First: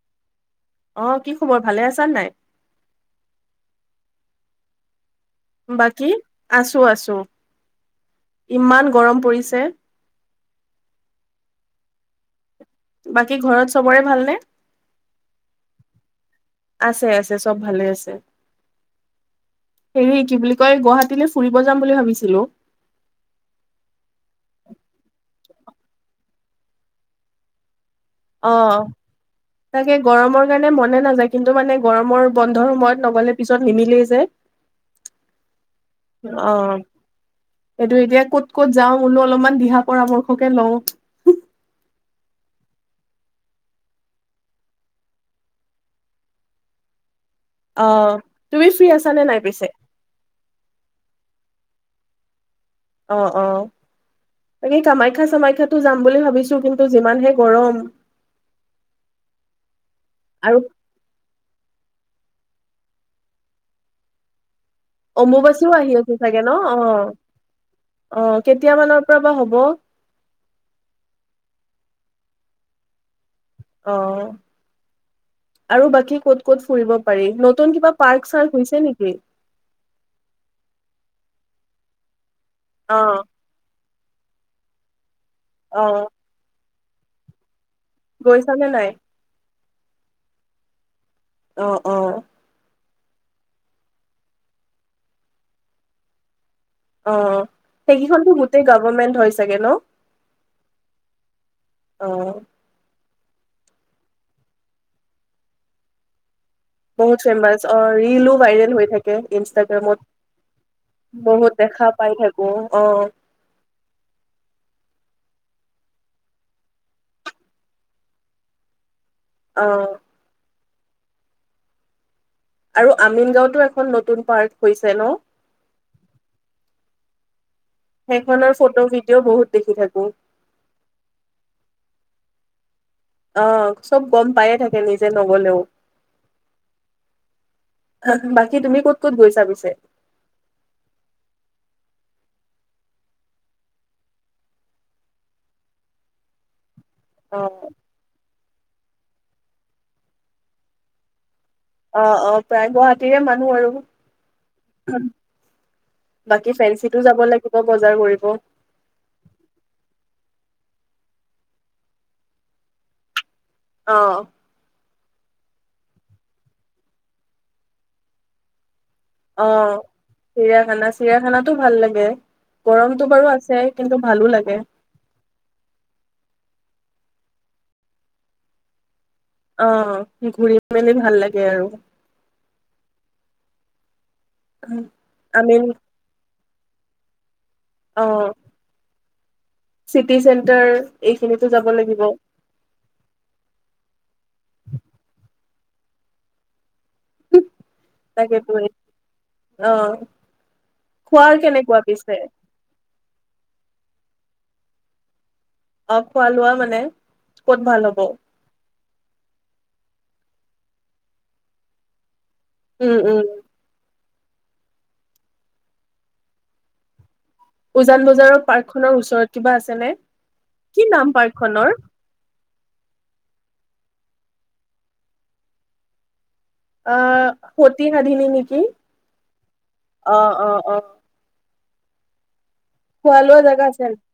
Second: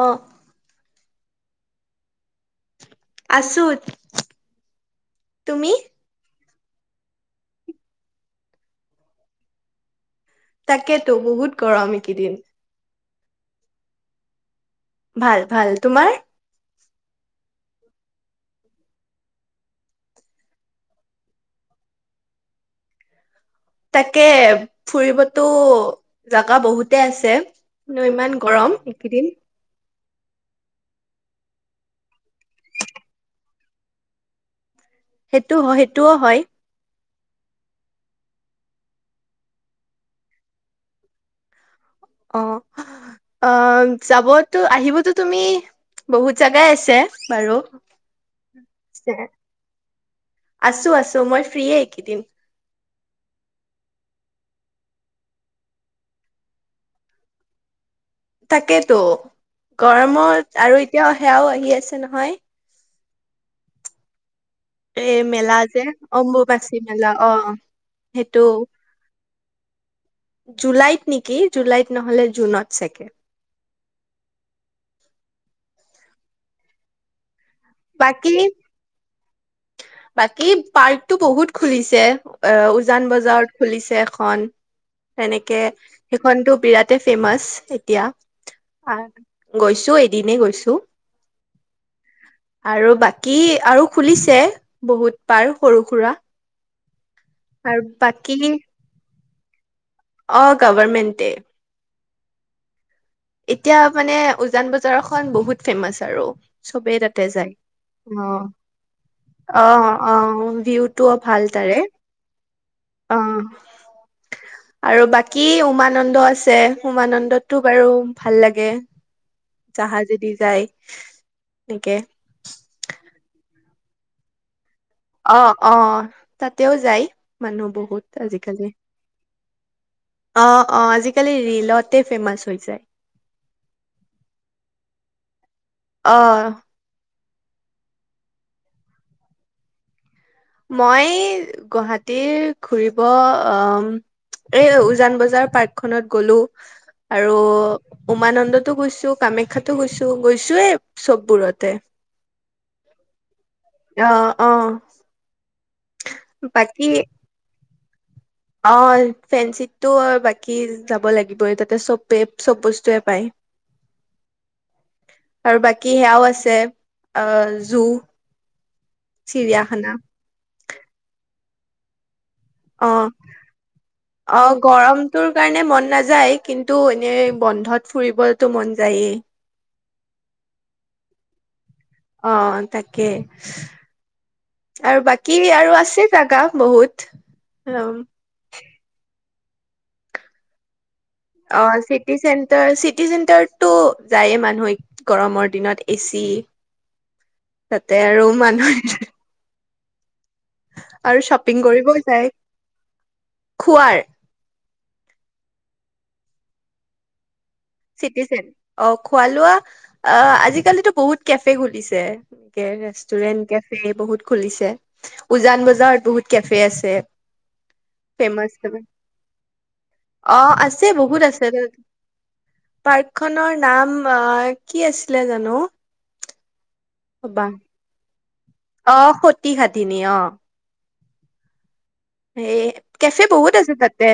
অ। অ কি খবৰ ভালে আছান নাই। আছো। তুমি বাকী। আছো আছো ইমান গৰম পৰিছে। তাকেতো বহুত গৰম এইকেইদিন। বাকী ঘৰত চবৰে ভালনে‌। ভাল ভাল তোমাৰ। আছে আছে চব ভালে আছে হেৰি কি বুলি কয় গুৱাহাটীলৈ ফুৰিব যাম বুলি ভাবিছিলো। তাকে ফুৰিবতো জাগা বহুতে আছে। ন ইমান গৰম এইকেইদিন। এই গৰমৰ কাৰণে মনে নাযায় কিন্তু মানে গৰমৰ বন্ধৰ সময়ত নগলে পিছত নিমিলেই যে। সেইটো সেইটোও হয়। এইটো এতিয়া ক'ত ক'ত যাওঁ বোলো অলপমান দিহা পৰামৰ্শকে লওঁ। অ', অ', যাবতো আহিবতো তুমি বহুত জাগাই আছে। বাৰু অ তুমি ফ্ৰী আছানে নাই পিছে? আছো আছো মই ফ্ৰী একেইদিন। অ', অ', তাকে কামাখ্যা চামাখ্যাতো যাম বুলি ভাবিছো কিন্তু যিমানহে গৰম। তাকেতো গৰমত আৰু এতিয়া সেয়াও আ কি আছে নহয়। এ মেলা অমুবাচীও যে আহি আছে চাগে ন অম্বুবাচী মেলা অ', অ', সেইটো কেতিয়ামানৰ পৰা বা হ'ব ব। জুলাইত নেকি জুলাইত নহ'লে জুনত চাগে। অ', আৰু বাকী ক'ত ক'ত ফুৰিব পাৰি কিবা পাৰ্ক বাকী চাৰ্ক হৈছে নেকি বাকী পাৰ্কতটো বহুত খুলিছে অ উজান বজাৰত খুলিছে স তেনেকে অ সেইখনতো বিৰাট তে ফেমছ এতিয়া গৈছানে নাই আৰু গৈছো এদিনে গৈছো অ অ আৰু বাকী আৰু খুলিছে বহুত পাৰ সৰু সুৰা অ আৰু সেইকেইখনতো বাকী গোটেই গভমেণ্ট হৈছে চাগ ল অ গভৰমেণ্টে আহ এতিয়া মানে উজান বজাৰখন বহুত ফেমাচ আৰু চবেই বহুত তাতে যায় ফেমাচ আহ অ ৰিলো ভাইৰেল হৈ থাকে অ অ ভিউটোও ইনষ্টাগ্ৰামত ভাল বহুত তাৰে দেখা পাই থাকো আহ অ কি উমানন্দ আছে উমানন্দততটো বাৰু ভাল লাগে অ জাহাজদি যায় সেকে আৰু আমিন গাঁওতো এখন নতুন পাৰ্ট অ অ তাতেও যায় মানুহ বহুত সেইখনৰ আজিকালি ফটো ভিডিঅ' বহুত দেখি থাকো অ অ আজিকালি ৰলতে ফেমাচ হৈৈ যায় আহ চব গম পায়ে থাকে নিজে নগলেও অ বাকী তুমি ক'ত ক'ত গৈছ পিছে মই গুৱাহতিীৰ ঘুৰিব আহ এই উজান বজাৰ পাৰ্কখনত গ'লো আৰু অ'। উমানন্দত অ' গৈছো কামাখ্যাতো গৈছো। গৈছোয়েই চব বোৰত। অ' অ' প্ৰায় গুৱাহাটীৰে মানুহ আৰু অ অ বাকী ফেন্সিতো যাব লাগিব। বজাৰ কৰিব অ' ফেঞ্চিত টো বাকী যাব লাগিবই, তাতে চব চব বস্তুৱে পায়। অ' আৰু বাকী সেয়াও আছে অ ' অ' চিৰিয়াখানা, চিৰিয়াখানাত টো ভাল লাগে। গৰমটো অ' বাৰু আছে কিন্তু ভালো অ' লাগে গৰমটোৰ কাৰণে মন নাযায় কিন্তু, এনে বন্ধত ফুৰিবতো মন যায়েই। অ' ঘূৰি মেলি ভাল লাগে আৰু অ' তাকে। আৰু বাকী আমি আৰু আছে জাগা বহুত অ' চিটি চেন্টাৰ অ', চিটি চেণ্টাৰ, চিটি চেণ্টাৰতটো যায়ে মানুহে গৰমত। দিনত এচি তাতে আৰু তাকেতো মানুহ অ'। আৰু খোৱাৰ শ্বপিং কেনেকুৱা কৰিবই পিছে যায়, খোৱাৰ? অ', খোৱালোৱা মানে? ক'ত ভাল হ'ব? চিটিচেন, অ', খোৱা লোৱা অ', আজিকালিতো বহুত কেফে খুলিছে। একে উম, উম, ৰেষ্টুৰেণ্ট কেফে বহুত খুলিছে, উজান বজাৰ বহুত কেফে আছে। উজান বজাৰৰ ফেমাচ পাৰ্কখনৰ ওচৰত কিবা আছেনে? অ কি নাম পাৰ্কখনৰ? পাৰ্কখনৰ নাম অ, কি আছিলে জানো? অ', ৰবা সতি সাধিনী নেকি? অ সতী সাধিনী অ', অ', অ'। হেই খোৱা কেফে লোৱা বহুত জেগা আছে তাতে।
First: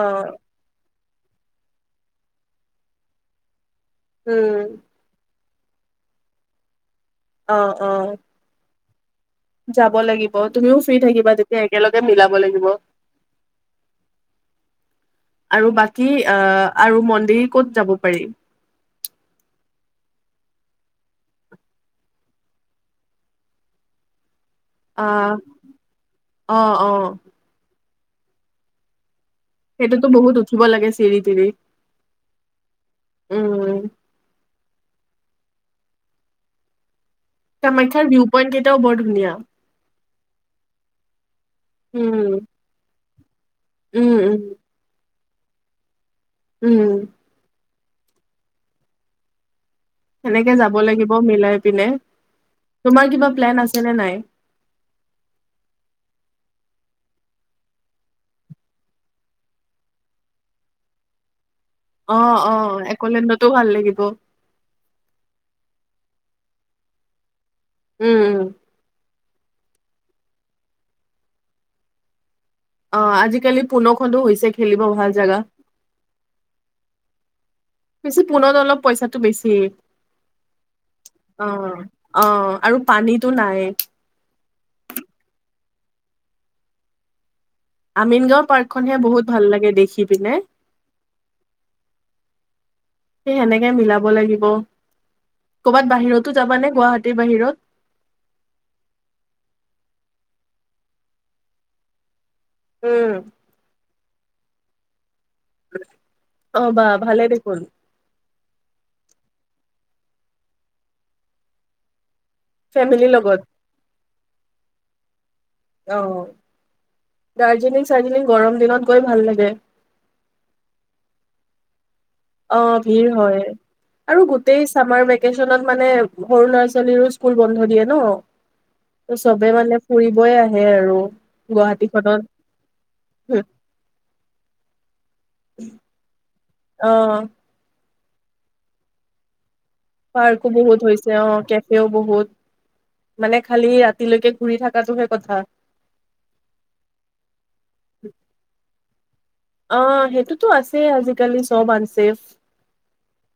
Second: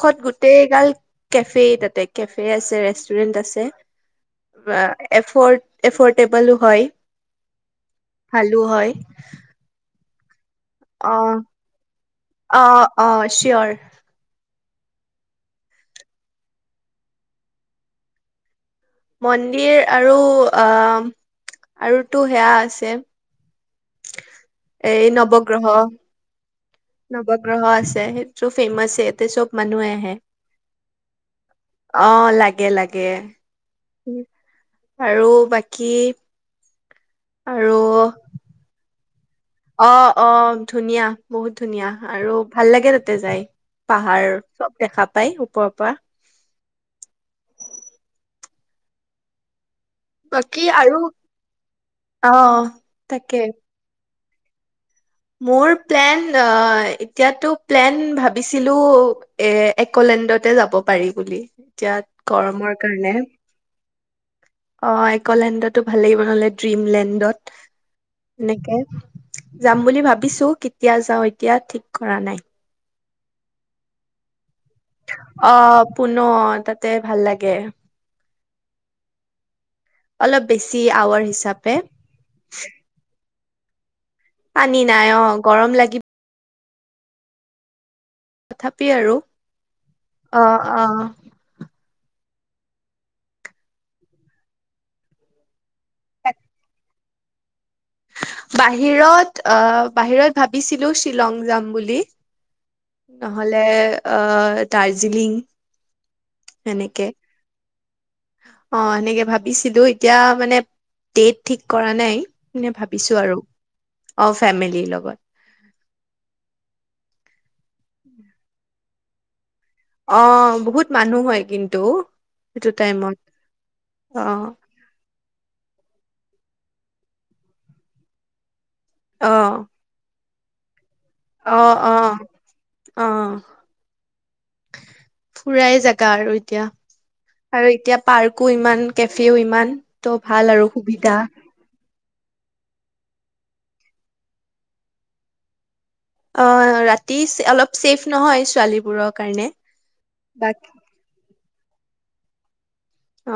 অ গোটেই গাল কেফে তাতে কেফে আছে, ৰেষ্টুৰেণ্ট আছে। উম বা এফট এফ'ৰটেবলও হয়। অ' অ'- ভালো হয় যাব লাগিব। তুমিও ফ্ৰী অ থাকিবা তেতিয়া, একেলগে মিলাব অ লাগিব। অ চিয়ৰ আৰু বাকী, অ' আৰু মন্দিৰ ক'ত যাব পাৰি? মন্দিৰ আৰু, অ' আৰুতো সেয়া আছে। এই আহ নৱগ্ৰহ অ' অ' চ' ফেমাছে, তাতে চব মানুহে সেইটোতো আহে বহুত উঠিব লাগে চিৰি তিৰি অ' লাগে লাগে উম আৰু বাকী আৰু কামাখ্যাৰ ভিউ পইণ্ট কেইটাওঁ বৰ ধুনীয়া ধুনীয়া অঁ অঁ ধুনীয়া বহুত ধুনীয়া আৰু উম ভাল লাগে ত তে যায় উম পাহাৰ উম চব দেখা পাই ওপৰৰ পৰা উম সেনেকে বাকী যাব আৰু লাগিব মিলাই পিনে অ' তোমাৰ কিবা তাকে প্লেন আছে নে নাই মোৰ প্লেন এতিয়াতো প্লেন ভাবিছিলো এ একলেণ্ডতে যাব পাৰি বুলি এতিয়াত অ অ গৰমৰ কাৰণে একলেণ্ডতো ভাল লাগিব অঁ আইকলেণ্ডত ভাল লাগিব নহলে ড্ৰিমলেণ্ডত উম উম এনেকৈ যাম বুলি ভাবিছো কেতিয়া যাও এতিয়া ঠিক কৰা নাই অঁ আজিকালি পোনখনো হৈছে খেলিব ভাল জাগা অঁ পুনৰ তাতে ভাল লাগে বেছি পুনত অলপ পইচাটো বেছি অলপ বেছি আৱৰ হিচাপে ত নাই পানী নাই অঁ গৰম লাগিব আমিন গাঁও তথাপি পাৰ্কখনহে আৰু বহুত ভাল লাগে দেখি পিনে অ অ সেই সেনেকৈ মিলাব লাগিব কৰ'বাত বাহিৰতো যাবানে গুৱাহাটীৰ বাহিৰত বাহিৰত আহ বাহিৰত ভাবিছিলো শ্বিলং যাম বুলি উম নহলে দাৰ্জিলিং অঁ বাহ ভালে দেখোন অঁ সেনেকৈ ভাবিছিলো এতিয়া মানে ডেট ঠিক কৰা নাই এনে ফেমিলিৰ ভাবিছো আৰু লগত অঁ ফেমিলিৰ লগত অঁ দাৰ্জিলিং চাৰ্জিলিং গৰম দিনত গৈ ভাল লাগে অঁ বহুত মানুহ হয় কিন্তু সেইটো অঁ ভিৰ টাইমত হয় আৰু অ', গোটেই চামাৰ মানে সৰু ল'ৰা ছোৱালীৰো স্কুল বন্ধ দিয়ে ন চবে অ', মানে ফুৰিবই আহে সেয়ে আৰু অ', অ', গুৱাহাটীখনত অ অ'--ফুৰাই জেগা আৰু এতিয়া আৰু এতিয়া পাৰ্কো ইমান, কেফেও ইমান ত' ভাল পাৰ্কো আৰু বহুত সুবিধা হৈছে অ' কেফেও বহুত, মানে খালি ৰাতিলৈকে ঘূৰি থকাটোহে কথা। অ' ৰাতি যে অলপো ছেফ নহয় ছোৱালীবোৰৰ। কাৰণে অ' সেইটোতো বাকী আছে, আজিকালি চব আনছেফ ছেফ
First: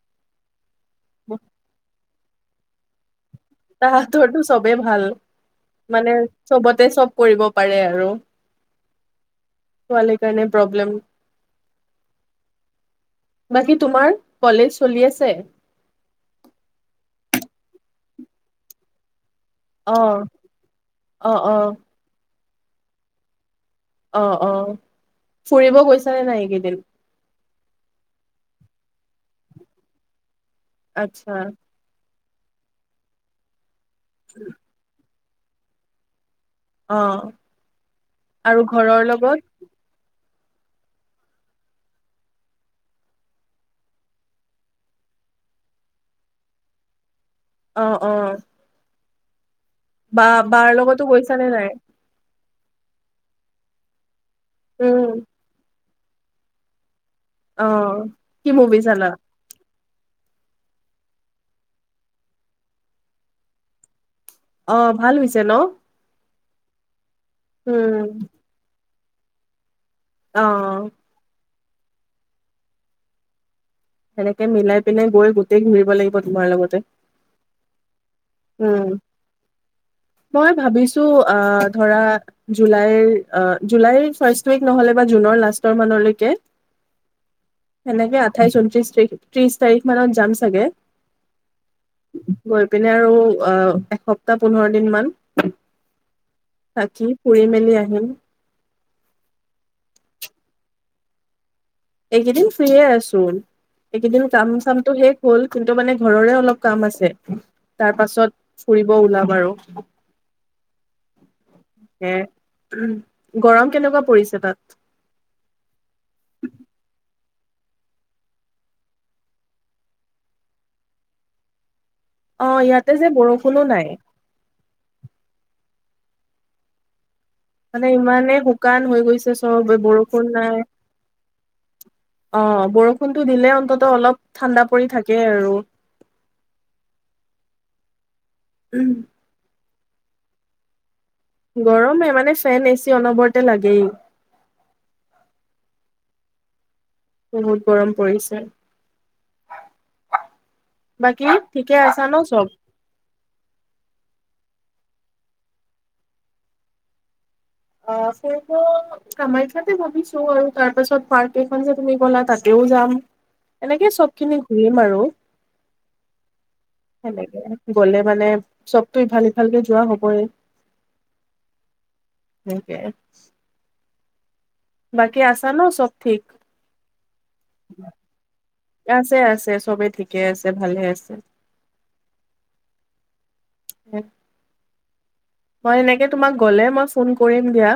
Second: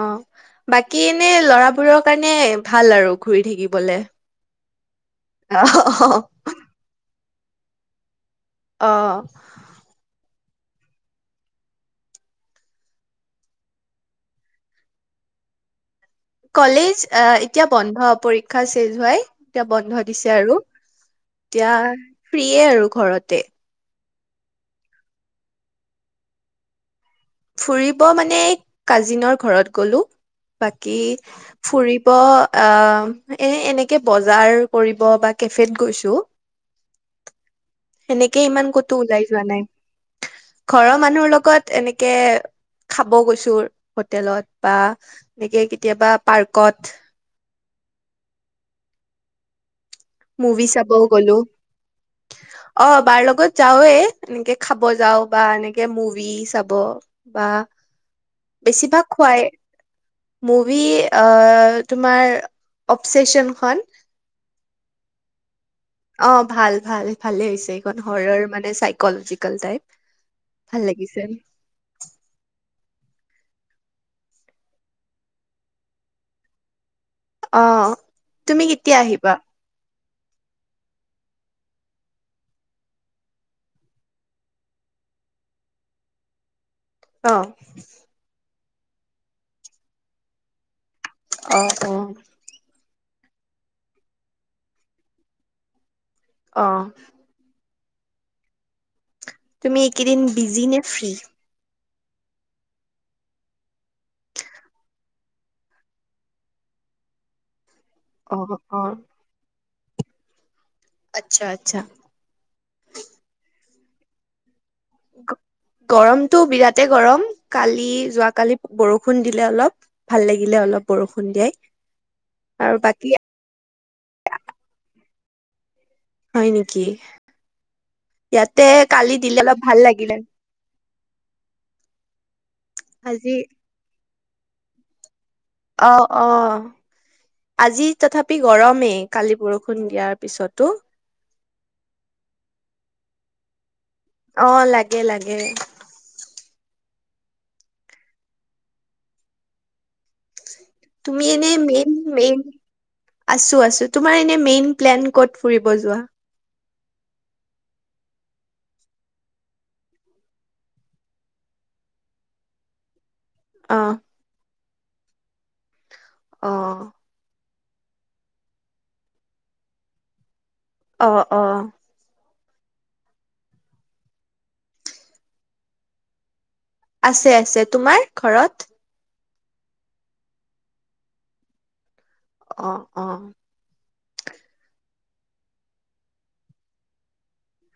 অ', বাকী এনে ল'ৰাবোৰক কাৰণে ভাল আৰু। ঘূৰি থাকিবলে। চবে ভাল। মানে অ', চবতে চব কৰিব পাৰে আৰু। অহ। ছোৱালীৰ কাৰণে প্ৰব্লেম, বাকী তোমাৰ কলেজ চলি আছে? কলেজ অহ, এতিয়া বন্ধ পৰীক্ষা শেষ হোৱাই। এতিয়া অ বন্ধ দিছে আৰু অ অ এতিয়া ফ্ৰিয়ে আৰু ঘৰতে। অহ, অহ ফুৰিব গৈছা নে নাই এইকেইদিন? ফুৰিব মানে কাজিনৰ ঘৰত গ'লো বাকী আচ্ছা ফুৰি ব আ এনে, এনে বজাৰ কৰিব বা কেফেত গৈছো। অ', সেনেকে আৰু ইমান ক'তো ঘৰৰ ওলাই যোৱা লগত? নাই ঘৰৰ মানুহৰ লগত এনেক কে খাব গৈছো হোটেলত বা এনেকে কেতিয়াবা পাৰ্কত অ, অ। বা মুভি বাৰ চাবও লগতো গ'লো গৈছা নে নাই? অ, বাৰ লগত যাওঁৱে এনেকে খাব উম যাওঁ বা এনেক কে মুভি চাব বা অ কি মুভি বেছিভাগ চালা খোৱাই মুভি, অ', তোমাৰ অৱচেছনখন অ, ভাল হৈছে ন? অ, ভাল- ভাল। ভালেই হৈছে এইখন, উম হৰৰ মানে চাই কল'জিকেল টাইপ অ ভাল লাগিছে। সেনেকে মিলাই পিনাই গৈ গোটেই ঘূৰিব লাগিব তোমাৰ লগতে। অ, তুমি উম কেতিয়া আহিবা? মই ভাবিছো, অ', ধৰা জুলাইৰ অ জুলাইৰ ফাৰ্ষ্ট উইক নহলে বা জুনৰ লাষ্টৰ মানলৈকে অ সেনেকে আঠাইছ ঊন ত্ৰিছ তিৰিখ, ত্ৰিছ তাৰিখ মানত যাম চাগে। অ', অ'। গৈ পিনে আৰু অ', এসপ্তাহ পোন্ধৰ দিন মান। অ থাকি ফুৰি মেলি আহি [unintelligible] তুমি এই কেইদিন বিজি নে, ফ্ৰী? এইকেইদিন ফ্ৰীয়ে আছো, এইকেইদিন কাম চামটো শেষ হ'ল কিন্তু মানে ঘৰৰে অলপ কাম আছে। তাৰ অ পাছত অ ফুৰিব ওলাম আৰু। আচ্ছা আচ্ছা [unintelligible] গৰম কেনেকুৱা পৰিছে তাত? [unintelligible] গৰমতটো বিৰাটে গৰম। কালি যোৱাকালি বৰষুণ দিলে অলপ, ভাল লাগিলে অলপ বৰষুণ দিয়াই। অ', আৰু ইয়াতে বাকী যে, বৰষুণো নাই। হয়, নেকি? মানে ইমানে ইয়াতে শুকান হৈ কালি গৈছে দিলে অলপ চব ভাল লাগিলে বৰষুণ নাই। অ', বৰষুণটো আজি দিলে অন্তত অলপ ঠাণ্ডা পৰি থাক অ', অ', আজি তথাপি গৰমেই কালি বৰষু ষূণ দিয়াৰ পিছতো। গৰমে মানে ফেন, এ চি অনবৰতে লাগেই। অ', লাগে লাগে। বহুত গৰম পৰিছে। তুমি বাকী এনে ঠিকে মেইন আছা ন মেইন, চব? আছোঁ আছোঁ তোমাৰ এনে মেইন প্লেন ক'ত ফুৰিব যোৱা? অ', ফুৰিব কামাখ্যাতে ভাবিছোঁ আৰু তাৰপাছত পাৰ্ক কেইখন যে তুমি গ'লা তাতেও যাম। অ এনেকে চব খিনি ঘূৰিম আৰু। অ সেনেকে। গ'লে মানে চবতো ইফাল সিফালকে যোৱা হ'বই। অ', অ'। [unintelligible] বাকী আছা ন' চব ঠিক? আছে আছে তোমাৰ ঘৰত? চবেই ঠিকে আছে ভালে আছে। অ', অ'। মই এনেকে তোমাক গ'লে মই ফোন কৰিম দিয়া।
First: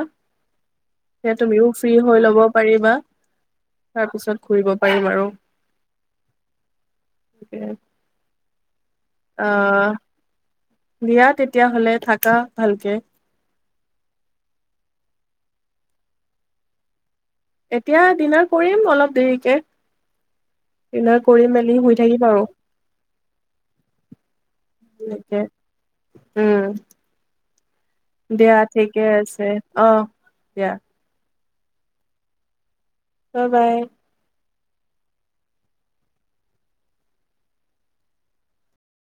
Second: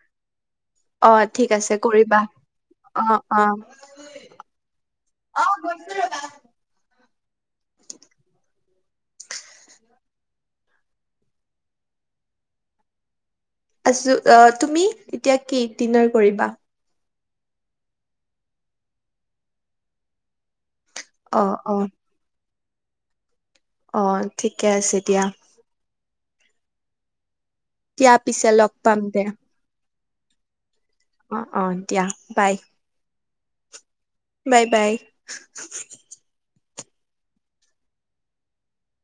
তে অ' ঠিক তুমিও আছে। ফ্ৰী হৈ কৰিবা ল'ব পাৰিবা। অ' অ' তাৰ পিছত ঘুৰিব পাৰিম সে আহ দিয়া, তেতিয়াহলে থাকা ভালকে। আছো, তুমি এতিয়া কি ডিনাৰ কৰিবা? এতিয়া দিনাৰ কৰিম অলপ দেৰিকে। অ কৰি অ মেলি শুই থাকিম আৰু অ' ঠিকে আছে দিয়া। উম! পিছে দিয়া লগ পাম ঠিকে দিয়া আছে। অ' এতিয়া অ' অ' দিয়া বাই। অ' বাই। বাই, বাই।